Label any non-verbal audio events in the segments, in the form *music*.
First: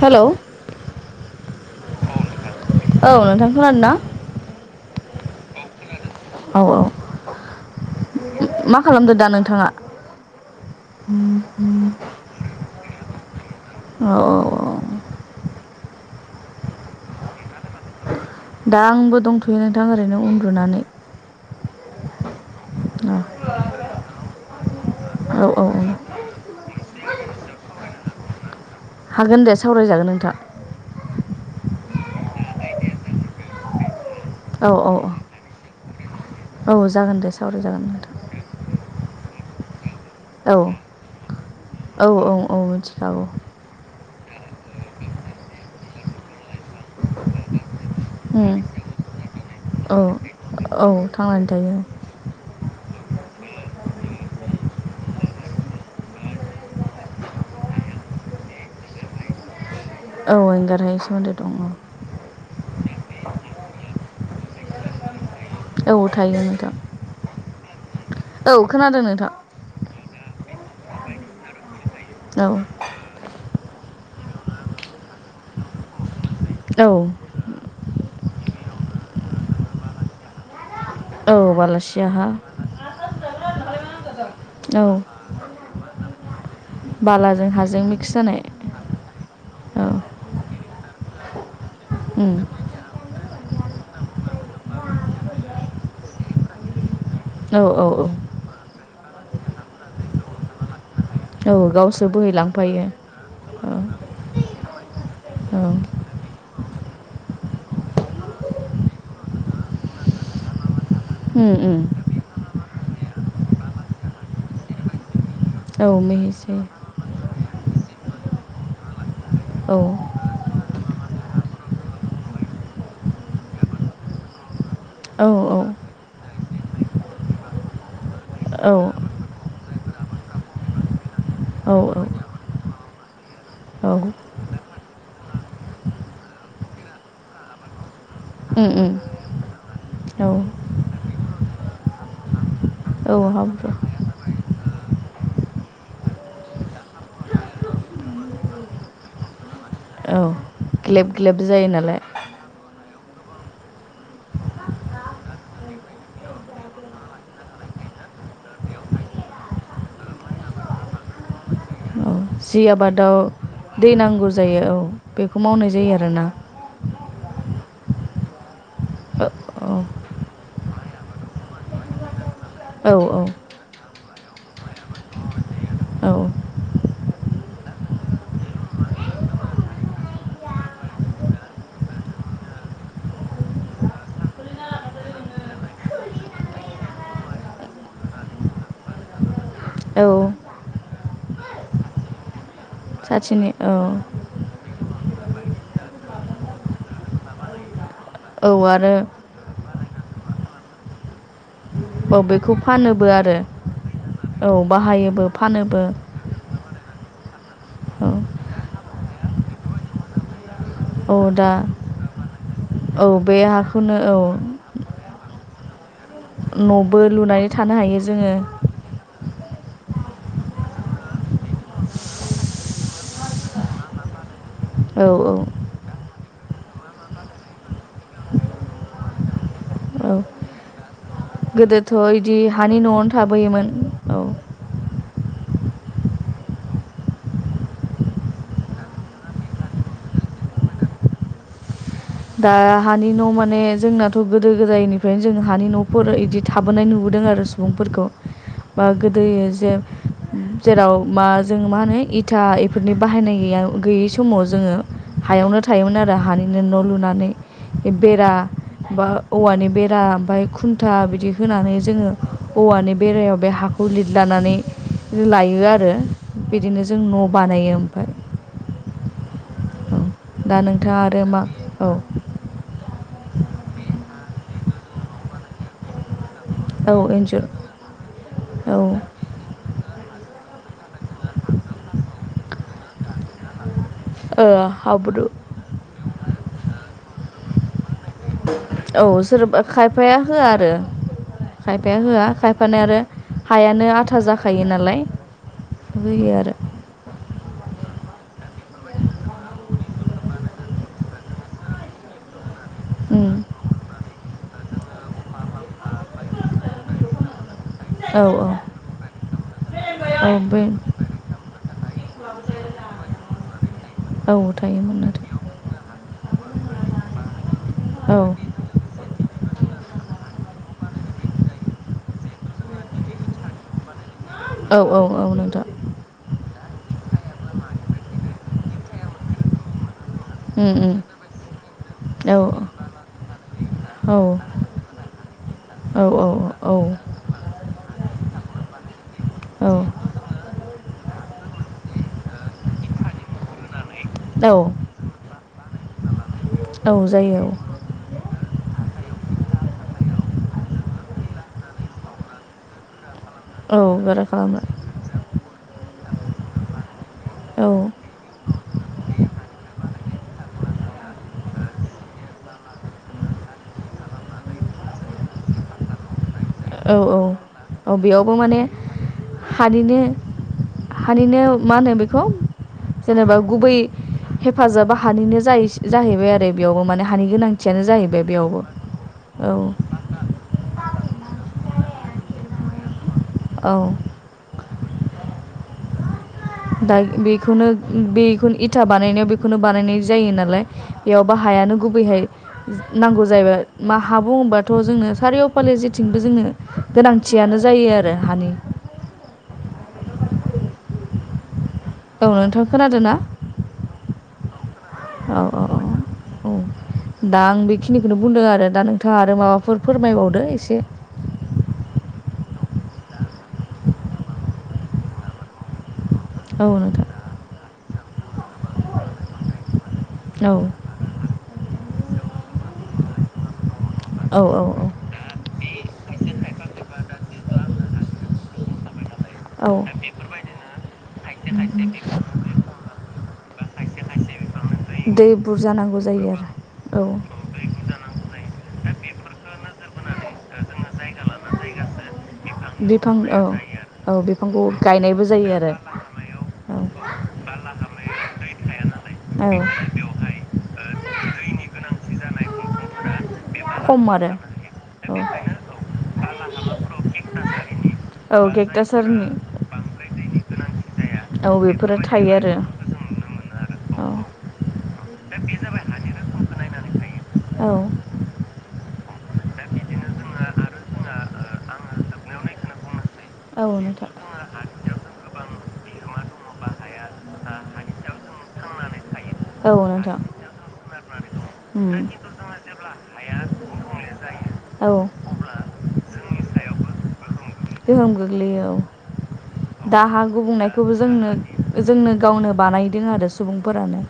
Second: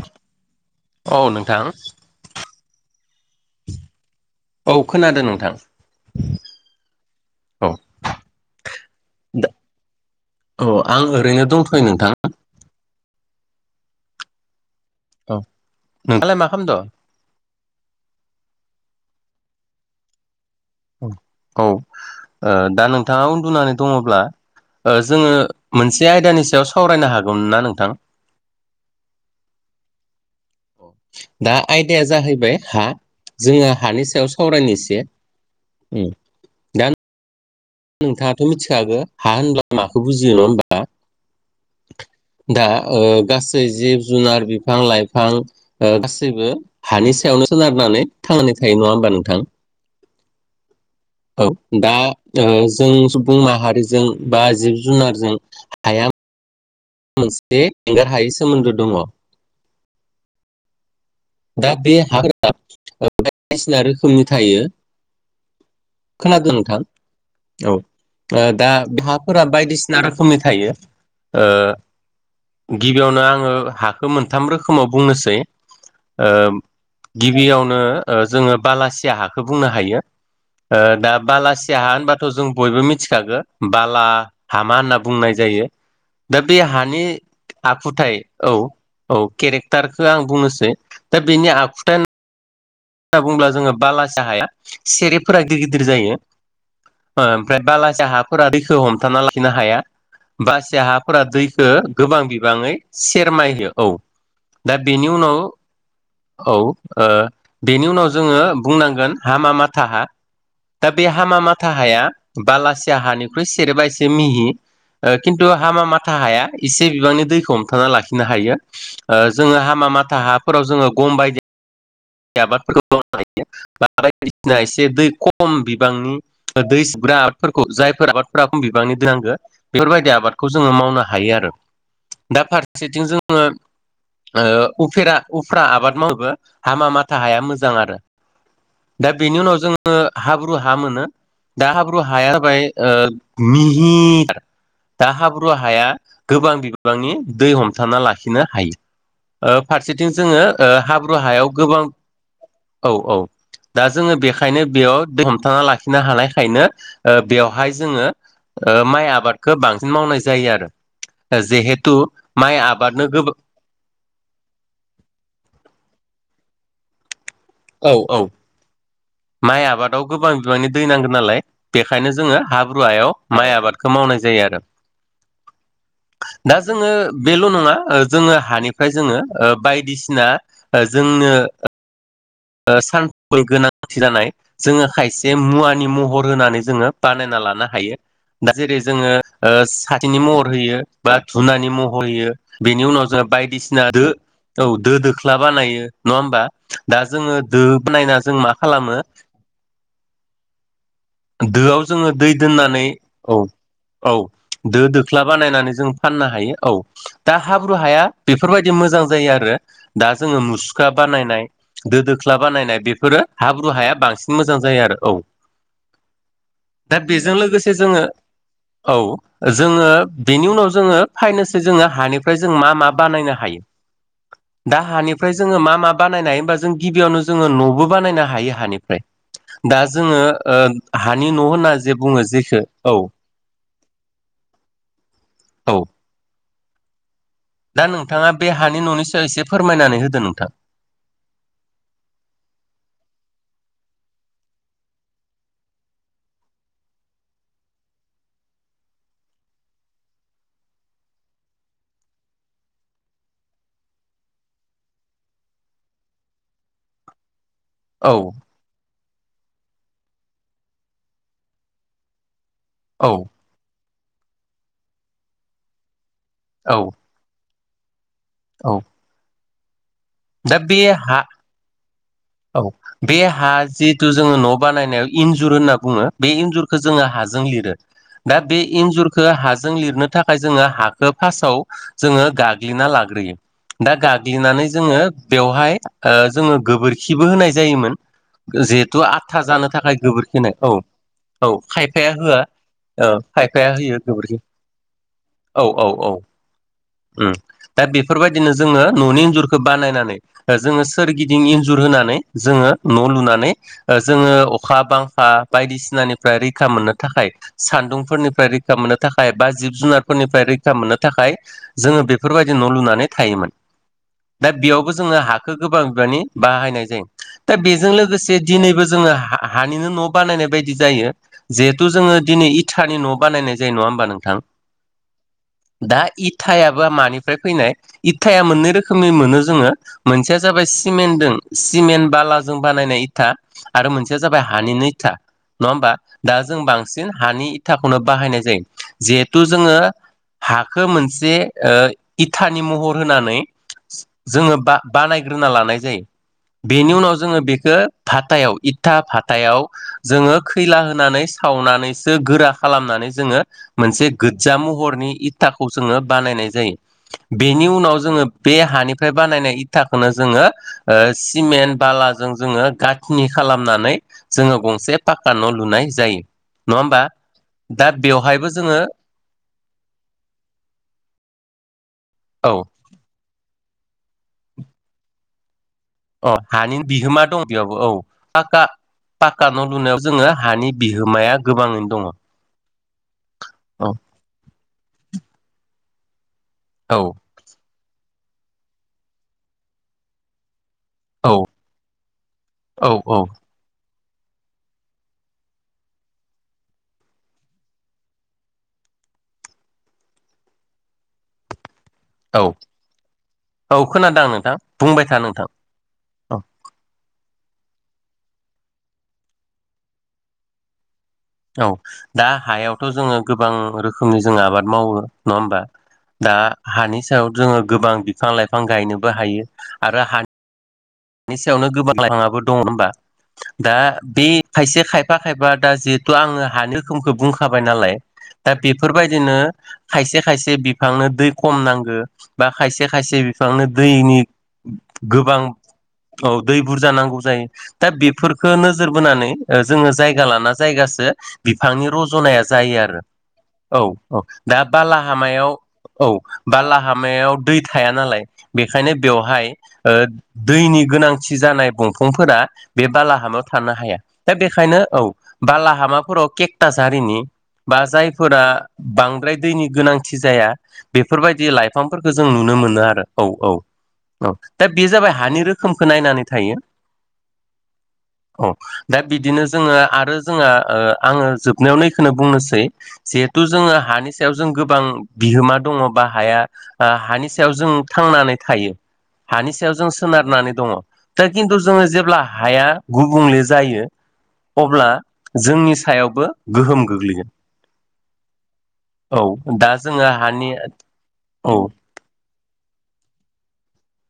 Hello औ औ नोंथां। औ नोंथां खोनादोंना? औ खोनादों नोंथां। औ औ औ मा खालामदो दा नोंथाङा? औ आं ओरैनो दंथ'यो नोंथां। औ औ औ। औ नोंहालाय मा खालामदो? दा आंबो दंथ'यो नोंथां ओरैनो उन्दुनानै औ दा नोंथाङा उन्दुनानै दङब्ला जोङो औ औ औ मोनसे आयदानि सायाव सावरायनो हागौमोन ना नोंथां हागोन दे सावराय जागोन नोंथां दा आयदाया जाहैबाय हा जोङो हानि सायाव औ सावरायनो औ एसे उम औ औ जागोन दे सार नोंथाङाथ' मिथिखागो हा होनब्ला मा खौ बुजियो नङा औ होमबा औ औ औ दा ओ मिथिखागौ गासै जिब जुनार बिफां लाइफां गासैबो हानि सायावनो सोनारनानै थांनानै थायो नङा होमबा नोंथां? औ औ थांनानै औ थायो दा जोङो जों सुबुं माहारिजों बा जिब जुनारजों हाया मोनसे एंगार हायै सोमोन्दो दङ। औ एंगार हायै दा बे हा *unintelligible* बायदिसिना रोखोमनि थायो। औ थायो खोनादों नोंथां? औ औ दा खोनादों हा नोंथां फोरा बायदिसिना रोखोमनि थायो। ओ औ गिबियावनो आङो हाखौ मोनथाम रोखोमाव बुंनोसै ओ औ गिबियावनो जोङो बालासिया हाखौ बुंनो हायो ओ दा बालासिया हा होनबाथ' जों बयबो मिथिखागो बाला हामा औ होनना बुंनाय जायो। दा बे हानि बालाजों हाजों मिक्स आखुथाय जानाय औ औ औ केरेक्टारखो आं बुंनोसै दा बेनि आखु उम होनना बुङोब्ला जोङो बाला सिया हाया सेरेफफोरा गिदिर गिदिर जायो ओमफ्राय औ बालासिया औ हाफोरा दैखौ हमथाना लाखिनो हाया। बाला सिया हा फोरा औ दैखौ गावसो गोबां बिबाङै बोहैलांफायो सेरमाय होयो औ। दा बेनि उनाव, औ औ ओ बेनि उनाव जोङो बुंनांगोन हामा माथा हा। दा बे हामा उम माथा उम हाया बालासिया हानिख्रुइ सेरेबा एसे मिहि ओ खिन्थु हामा औ माथा हाया मिहिसै एसे बिबांनि दैखौ हमथाना लाखिनो हायो। ओ जोङो औ हामा माथा हाफोराव जोङो गम बायदि आबाद *unintelligible* मावनो हायो बायदिसिना एसे दै औ खम औ बिबांनि दै सुग्रा आबादफोरखौ *inaudible* फ्रा खम बिबांनि दै नांगो बेफोर बायदि आबादखौ जोङो मावनो हायो आरो। औ दा फार सेथिं जोङो ओ उफेरा उफ्रा आबाद मावनोबो हामा मा था हाया मोजां आरो। उम उम दा बेनि उनाव जोङो ङो औ हाब्रु हा मोनो दा हाब्रु हाया जाबाय औ हाब्रु मिहि थार दा हाब्रु हाया गोबां बिबांनि दै हमथाना लाखिनो हायो। ओ फारसेथिं औ जोङो ग्लेब हाब्रु ग्लेब हायाव जायो गोबां नालाय औ औ दा जोङो बेखायनो बेयाव हमथाना लाखिनो हानायखायनो ओ बेवहाय जोङो ओ माइ आबादखौ बांसिन मावनाय जायो आरो। जिहेथु औ माइ जि आबादनो आबादाव गोब दै नांगौ जायो औ बेखौ मावनाय जायो आरोना। औ औ औ माइ आबादाव गोबां बिबांनि दै नांगो नालाय बेखायनो जोङो हाब्रु औ हायाव माइ आबादखौ मावनाय जायो आरो। औ दा जोङो बेल' नङा ओ जोङो हानिफ्राय जोङो बायदिसिना जों *unintelligible* ओ सानफोर गोनांथि जानाय जोङो खायसे मुवानि महर होनानै जोङो बानायनानै लानो हायो दा जेरै जोङो ओ औ साथिनि महर होयो, बा धुनानि महर होयो। बेनि उनाव जोङो साथिनि औ बायदिसिना दो औ दो दोख्ला बानायो नङा होमबा। दा जोङो दो बनायना जों औ मा आरो खालामो? दोआव जोङो औ दै बेखौ दोननानै फानोबो आरो औ औ दो दोख्ला बाहायोबो बानायनानै फानोबो जों फाननो हायो। औ दा हाब्रु हाया औ बेफोरबायदि मोजां जायो आरो। दा जोङो मुसुखा औ बानायनाय दा दो दोख्ला बानायनाय औ बेफोरो बे हाब्रु हाखौनो हाया औ बांसिन मोजां जायो आरो। औ न'बो दा बेजों लुनानै थानो लोगोसे हायो जोङो औ जोङो बेनि उनाव जोङो फाइनसै जोङो हानिफ्राय जों मा मा बानायनो हायो? दा औ औ हानिफ्राय जोङो मा मा बानायनाय होनबा जों गिबियावनो जोङो न'बो बानायनो हायो हानिफ्राय दा औ जोङो ओ हानि न' होनना गोदोथ' जे बुङो इदि जेखो हानि औ न'आवनो थाबोयोमोन औ औ दा नोंथाङा बे हानि न'नि सायाव एसे फोरमायनानै होदो नोंथां। दा हानि न' माने जोंनाथ' गोदो गोदायनिफ्रायनो जों हानि न'फोर बिदि थाबोनाय नुबोदों। आरो सुबुंफोरखौ बा गोदो जे जेराव मा जों मा होनो इथा बेफोरनि बाहायनाय गैया गैयै समाव जोङो हायावनो थायोमोन आरो हानिनो न' लुनानै बेरा औ बा औवानि बेरा ओमफ्राय खुन्था बिदि होनानै जोङो औवानि औ बेरायाव बे हा लिरलानानै लायो आरो। बिदिनो औ जों न' बानायो ओमफ्राय। औ दा बे नोंथाङा हा आरो मा औ औ बे हा जिहेथु जोङो न' बानायनायाव इन्जुर होनना बुङो। बे इन्जुरखो औ जोङो हाजों इन्जुर लिरो दा बे औ इन्जुरखो हा जों लिरनो थाखाय जोङो हाखौ फासाव जोङो गाग्लिना लाग्रोयो। दा ओ गाग्लिनानै जोङो हाब्रु बेवहाय ओ जोङो ओ गोबोरखिबो होनाय जायोमोन। जिहेथु औ आदथा सोरबा जानो थाखाय खायफाया गोबोरखि होआ होनाय औ आरो औ खायफाया होआ ओ खायफाया हायानो होयो आथा गोबोरखि जाखायो नालाय औ औ औ होयो आरो उम दा बेफोरबायदिनो जोङो न'नि इन्जुरखो बानायनानै ओ जोङो सोरगिदिं इन्जुर होनानै जोङो न' उम लुनानै ओ जोङो अखा बां खा बायदिसिनानिफ्राय रैखा मोननो थाखाय औ औ सान्दुंफोरनिफ्राय रैखा मोननो थाखाय बा जिब औ जुनारफोरनिफ्राय बे रैखा मोननो थाखाय जोङो बेफोरबायदि न' लुनानै थायोमोन। औ थायोमोन नोंथां खो गोबां बिबांनि बाहायनाय जायो दा बेजों औ लोगोसे दिनैबो जोङो हा- हानिनो न' बानायनाय बायदि जायो जहेतु जोङो दिनै इथानि न' बानायनाय जायो नङा होमबा नों औ औ औ नोंथां। इथायाबा मानिफ्राय फैनाय इथाया मोननै रोखोमनि मोनो जोङो। मोनसेया जाबाय उम उम सिमेन्टदों सिमेन्ट औ बालाजों बानायनाय इथा आरो औ मोनसेया जाबाय हानिनो इथा नङा होमबा दा जों औ बांसिन हानि इथाखौनो बाहायनाय जायो। जिहेतु औ जोङो हाखो मोनसे इथानि महर होनानै जोङो औ बा बानायग्रोना लानाय जायो बेनि औ उनाव जोङो जायो औ बेखो भात तायाव इथा भातायाव जोङो खैला होनानै सावनानैसो गोरा खालामनानै जोङो औ मोनसे बारा गोदजा खालामला महरनि थाखौ जोङो बानायनाय जायो बेनि औ उनाव जोङो बे हानिफ्राय बानायनाय इथाखोनो जोङो ओ सिमेन्ट बालाजों जोङो गाथनि खालामनानै जोङो गंसे पाक्का न' लुनाय जायो। नङा औ होमबा औ दा औ बेयावबो बेवहायबो माने जोङो हानिनो-हानिनो मा होनो बेखौ औ खौ जेनेबा गुबै हेफाजाबा हानिनो जायो अ जाहैबाय आरो हानि बेयावबो माने बिहोमा हानि दं बेयावबो गोनांथियानो औ जाहैबाय बेयावबो पाक्का औ पाक्का न' लुनायाव जोङो हानि बिहोमाया गोबाङैनो दङ' औ दा औ बेखौनो बेखौन इथा बानायनायाव बेखौनो बानायनाय जायो नालाय औ बेयावबो हायानो गुबैहाय औ औ नांगौ जायोबाय मा हा बुङोबाथ' जोङो सारिय' फाले जेथिंबो जोंनो गोनांथियानो जायो आरो हानि औ नोंथां खोनादों ना औ खोनादों आं नोंथां बुंबाय था औ नोंथां औ औ औ दा आं बेखिनिखौनो बुंदों आरो दा नोंथाङा आरो माबाफोर फोरमायबावदो एसे औ दा हायावथ' जोङो गोबां रोखोमनि जोंङो आबाद मावो नङा होमबा? दा औ हानि नोंथां सायाव जोङो गोबां बिफां लाइफां गायनोबो हायो आरो हा औ नि सायावनो गोबां लाइफाङाबो दङ होनबा दा बे औ औ खायसे औ खाय फा खायफा दा जिहेथु आङो हानि रोखोमखौ बुंखाबाय नालाय दा बेफोरबायदिनो औ खायसे खायसे बिफांनो दै खम नांगौ बा खायसे खायसे बिफांनो दैनि दै गोबां बुरजानांगौ औ दै बुरजा नांगौ जायो। दा बेफोरखौ नोजोर बोनानै ओ जोङो जायगा लाना जायगासो बिफांनि रज'नाया जायो आरो औ औ दा बालाहामायाव जायो आरो औ बाला हा मायाव दै थाया नालाय बेनिखायनो बेवहाय ओ नि गोनांथि जानाय दंफांफोरा बे बालाहामाव थानो हाया। खम आरो दा बेखायनो औ बालाहामाफोराव केकटास हारिनि बा औ जायफोरा गेक्टासारनि बांद्राय दैनि गोनांथि जाया बेफोरबायदि औ बेफोरो लाइफांफोरखौ जों थायो आरो नुनो मोनो। आरो औ औ औ दा बे जाबाय हानि रोखोमखौ नायनानै थायो। औ औ दा बिदिनो जोङो आरो जोंहा ओ! आङो जोबनायाव नै इखौनो बुंनोसै जे थ' औ जोङो नोंथां हानि सायाव जों गोबां बिहोमा दङ बा हाया ओ! हानि सायाव जों थांनानै थायो हानि सायाव औ जों नोंथां सोनारनानै दङ दा खिन्थु जोङो उम जेब्ला हाया गुबुंले जायो अब्ला औ जोंनि सायावबो गोहोम गोग्लैगोन गोहोम गोग्लैयो औ दा हा गुबुंनायखौबो जोंनो औ जोंनो गावनो बानायदों आरो सुबुंफोरानो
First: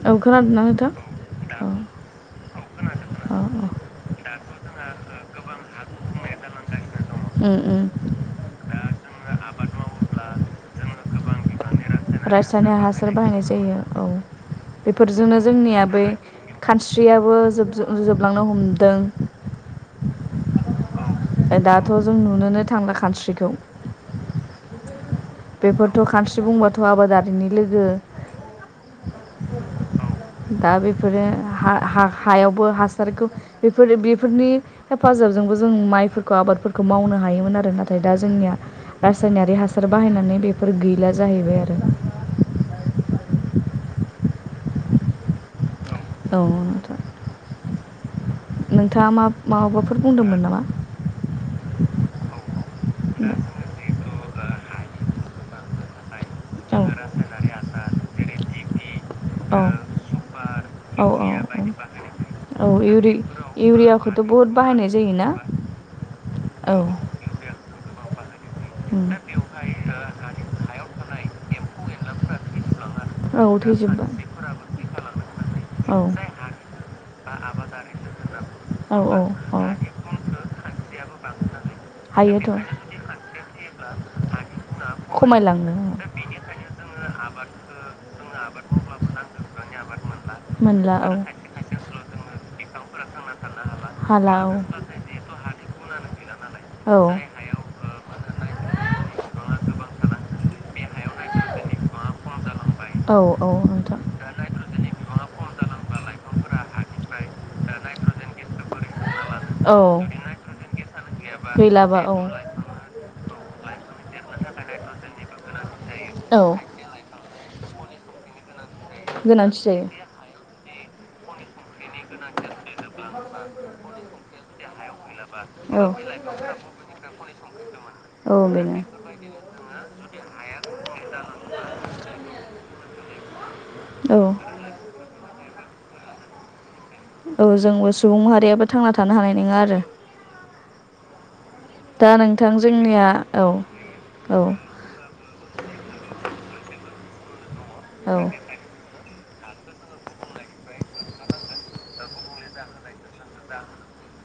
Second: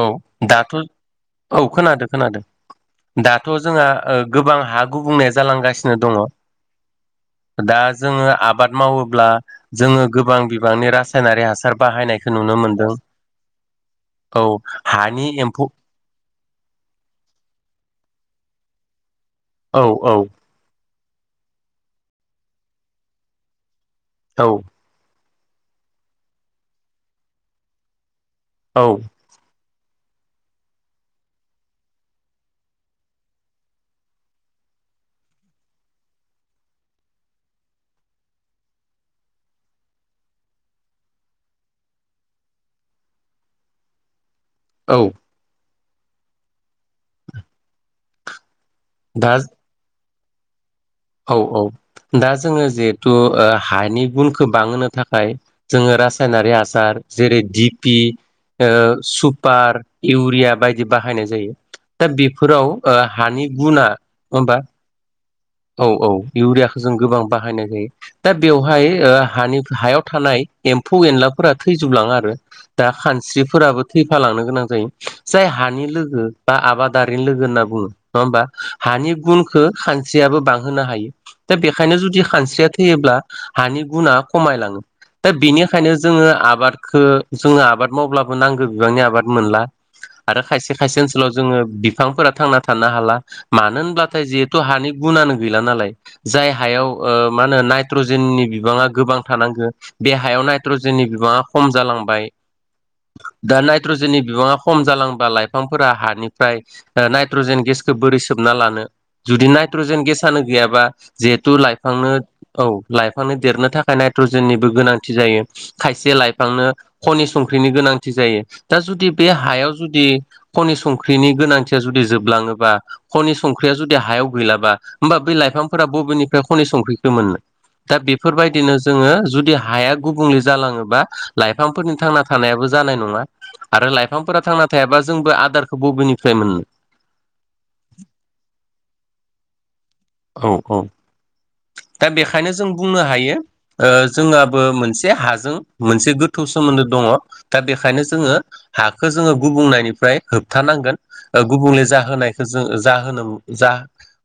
औ खोनादोंना दाथ' नोंथां औ खोनादों खोनादादों औ दाथ' जोंहा गोबां हा गुबुंनाया जालांगासिनो दङ उम दा उम जोङो आबाद मावोब्ला जोङो गोबां बिबांनि रासायनारि हासार बाहायनायखौ नुनो रासायनारि मोनदों हासार बाहायनाय जायो औ हानि बेफोरजोंनो एम्फौ जोंनिया बै खानस्रियाबो जोबलां नो हमदों औ औ दाथ' जों नुनोनो थांला खानस्रिखौ औ बेफोरथ' खानस्रि बुंबाथ' आबादारिनि लोगो औ दा बेफोरो हायावबो हासारखौ बेफोरो बेफोरनि हेफाजाब ज जों माइफोरखौ आबादफोरखौ मावनो हायोमोन आरो नाथाय दा जोंनिया रासायनारि हासार बाहायनानै बेफोर गैला जाहैबाय आरो *inaudible* औ औ नोथां नोंथाङा मा दा माबाफोर बुंदोंमोन नामा औ औ दा जोङो जिहेथु हानि गुनखौ बांहोनो थाखाय जोङो रायनारि आसार जेरै दिपि ओ सुपार इउरिया बायदि बाहायनाय जायो दा बेफोराव ओ हानि गुना बुहुद होमबा बाहायनाय जायोना औ औ औ इउरियाखौ जों गोबां बाहायनाय दा बेवहाय ओ हानि हायाव थानाय एम्फौ एनलाफोरा थैजोबलाङो आरो दा आरो औ खानस्रिफोराबो थैजोबबाय थैफालांनो गोनां जायो जाय हानि औ लोगो बा आबाद दारि लोगो होनना बुङो नडा होनबा औ हानि गुनखौ खान खानस्रियाबो बांहोनो हायो दा बेखायनो जुदि हायोथ' खानस्रिया थैयोब्ला हानि गुनाआ खमायलाङो दा बेनिखायनो जोङो आबादखौ जोङो आबाद मावब्लाबो नांगौ बिबांनि आबाद मोनला आरो खायसे मोनला खायसे औ ओनसोलाव जोङो बिफांफोरा थांना थानो हाला मानो होनब्लाथाय हाला हाला औ जिहेथु हानि गुनानो गैला नालाय। जाय हायाव औ ओ मा होनो नाय नाइट्रजेननि बिबाङा गोबां थानांगौ बे हायाव नाइट्रजेननि बिबाङा खम जालांबाय औ औ दा नोंथां नाइट्रजेननि बिबाङा खम जालांबा लाइफांफोरा हानिफ्राय नायट्रजेन गेसखौ बोरै सोबना लानो जुदि नाइट्रजेन गेसानो गैयाबा जिहेथु लाइफांनो औ लाइांनो देरनो थाखाय नायट्रजेननिबो गोनांथि जायो खायसे लाइफांनो खनि संख्रिनि गोनांथि जायो दा जुदि बे गोनांथि हायाव जायो आरो जुदि खनि संख्रि संख्रिनि गोनांथिया जुदि जोबलाङोबा ख'नि संख्रिया जुदि हायाव गैलाबा होमबा बै लाइफांफोरा अब्ला बै बबेनिफ्राय ख'नि संख्रिखौ मोननो दा मोननो औ बेफोरबायदिनो जोङो जुदि हाया गुबुंले जालाङोबा लाइफांफोरनि थांना थानायाबो जानाय नङा आरो बेनो लाइफांफोरा थांना थायाबा जोंबो आदारखौ बबेनिफ्राय मोननो औ जोंबो सुबुं माहारियाबो थांना थानो हानाय नङा आरो। औ औ दा नोंथां बेखायनो जों बुंनो जोंनिया हायो औ ओ औ जोंहाबो मोनसे हाजों मोनसे गोथौ सोमोन्दो दङ दा बेखायनो औ जोङो हाखौ जोङो गुबुंनायनिफ्राय होबथानांगौ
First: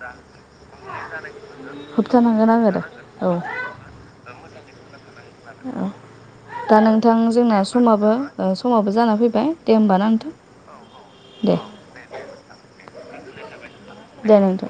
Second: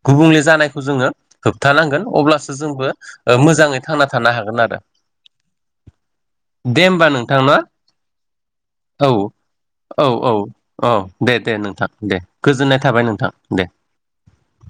गुबुंले जानायखौ जोङो होबथानो होबथानांगोन अब्लासो आरो जोंबो औ ओ मोजाङै थांना थानो हागोन आरो। औ दा दे होमबा नोंथां नोंथांना जोंना समाबो समाबो औ जाना फैबाय दे होमबा औ ना औ नोंथां औ। दे दे नोंथां दे गोजोननाय थाबाय नोंथां दे। दे नोंथां।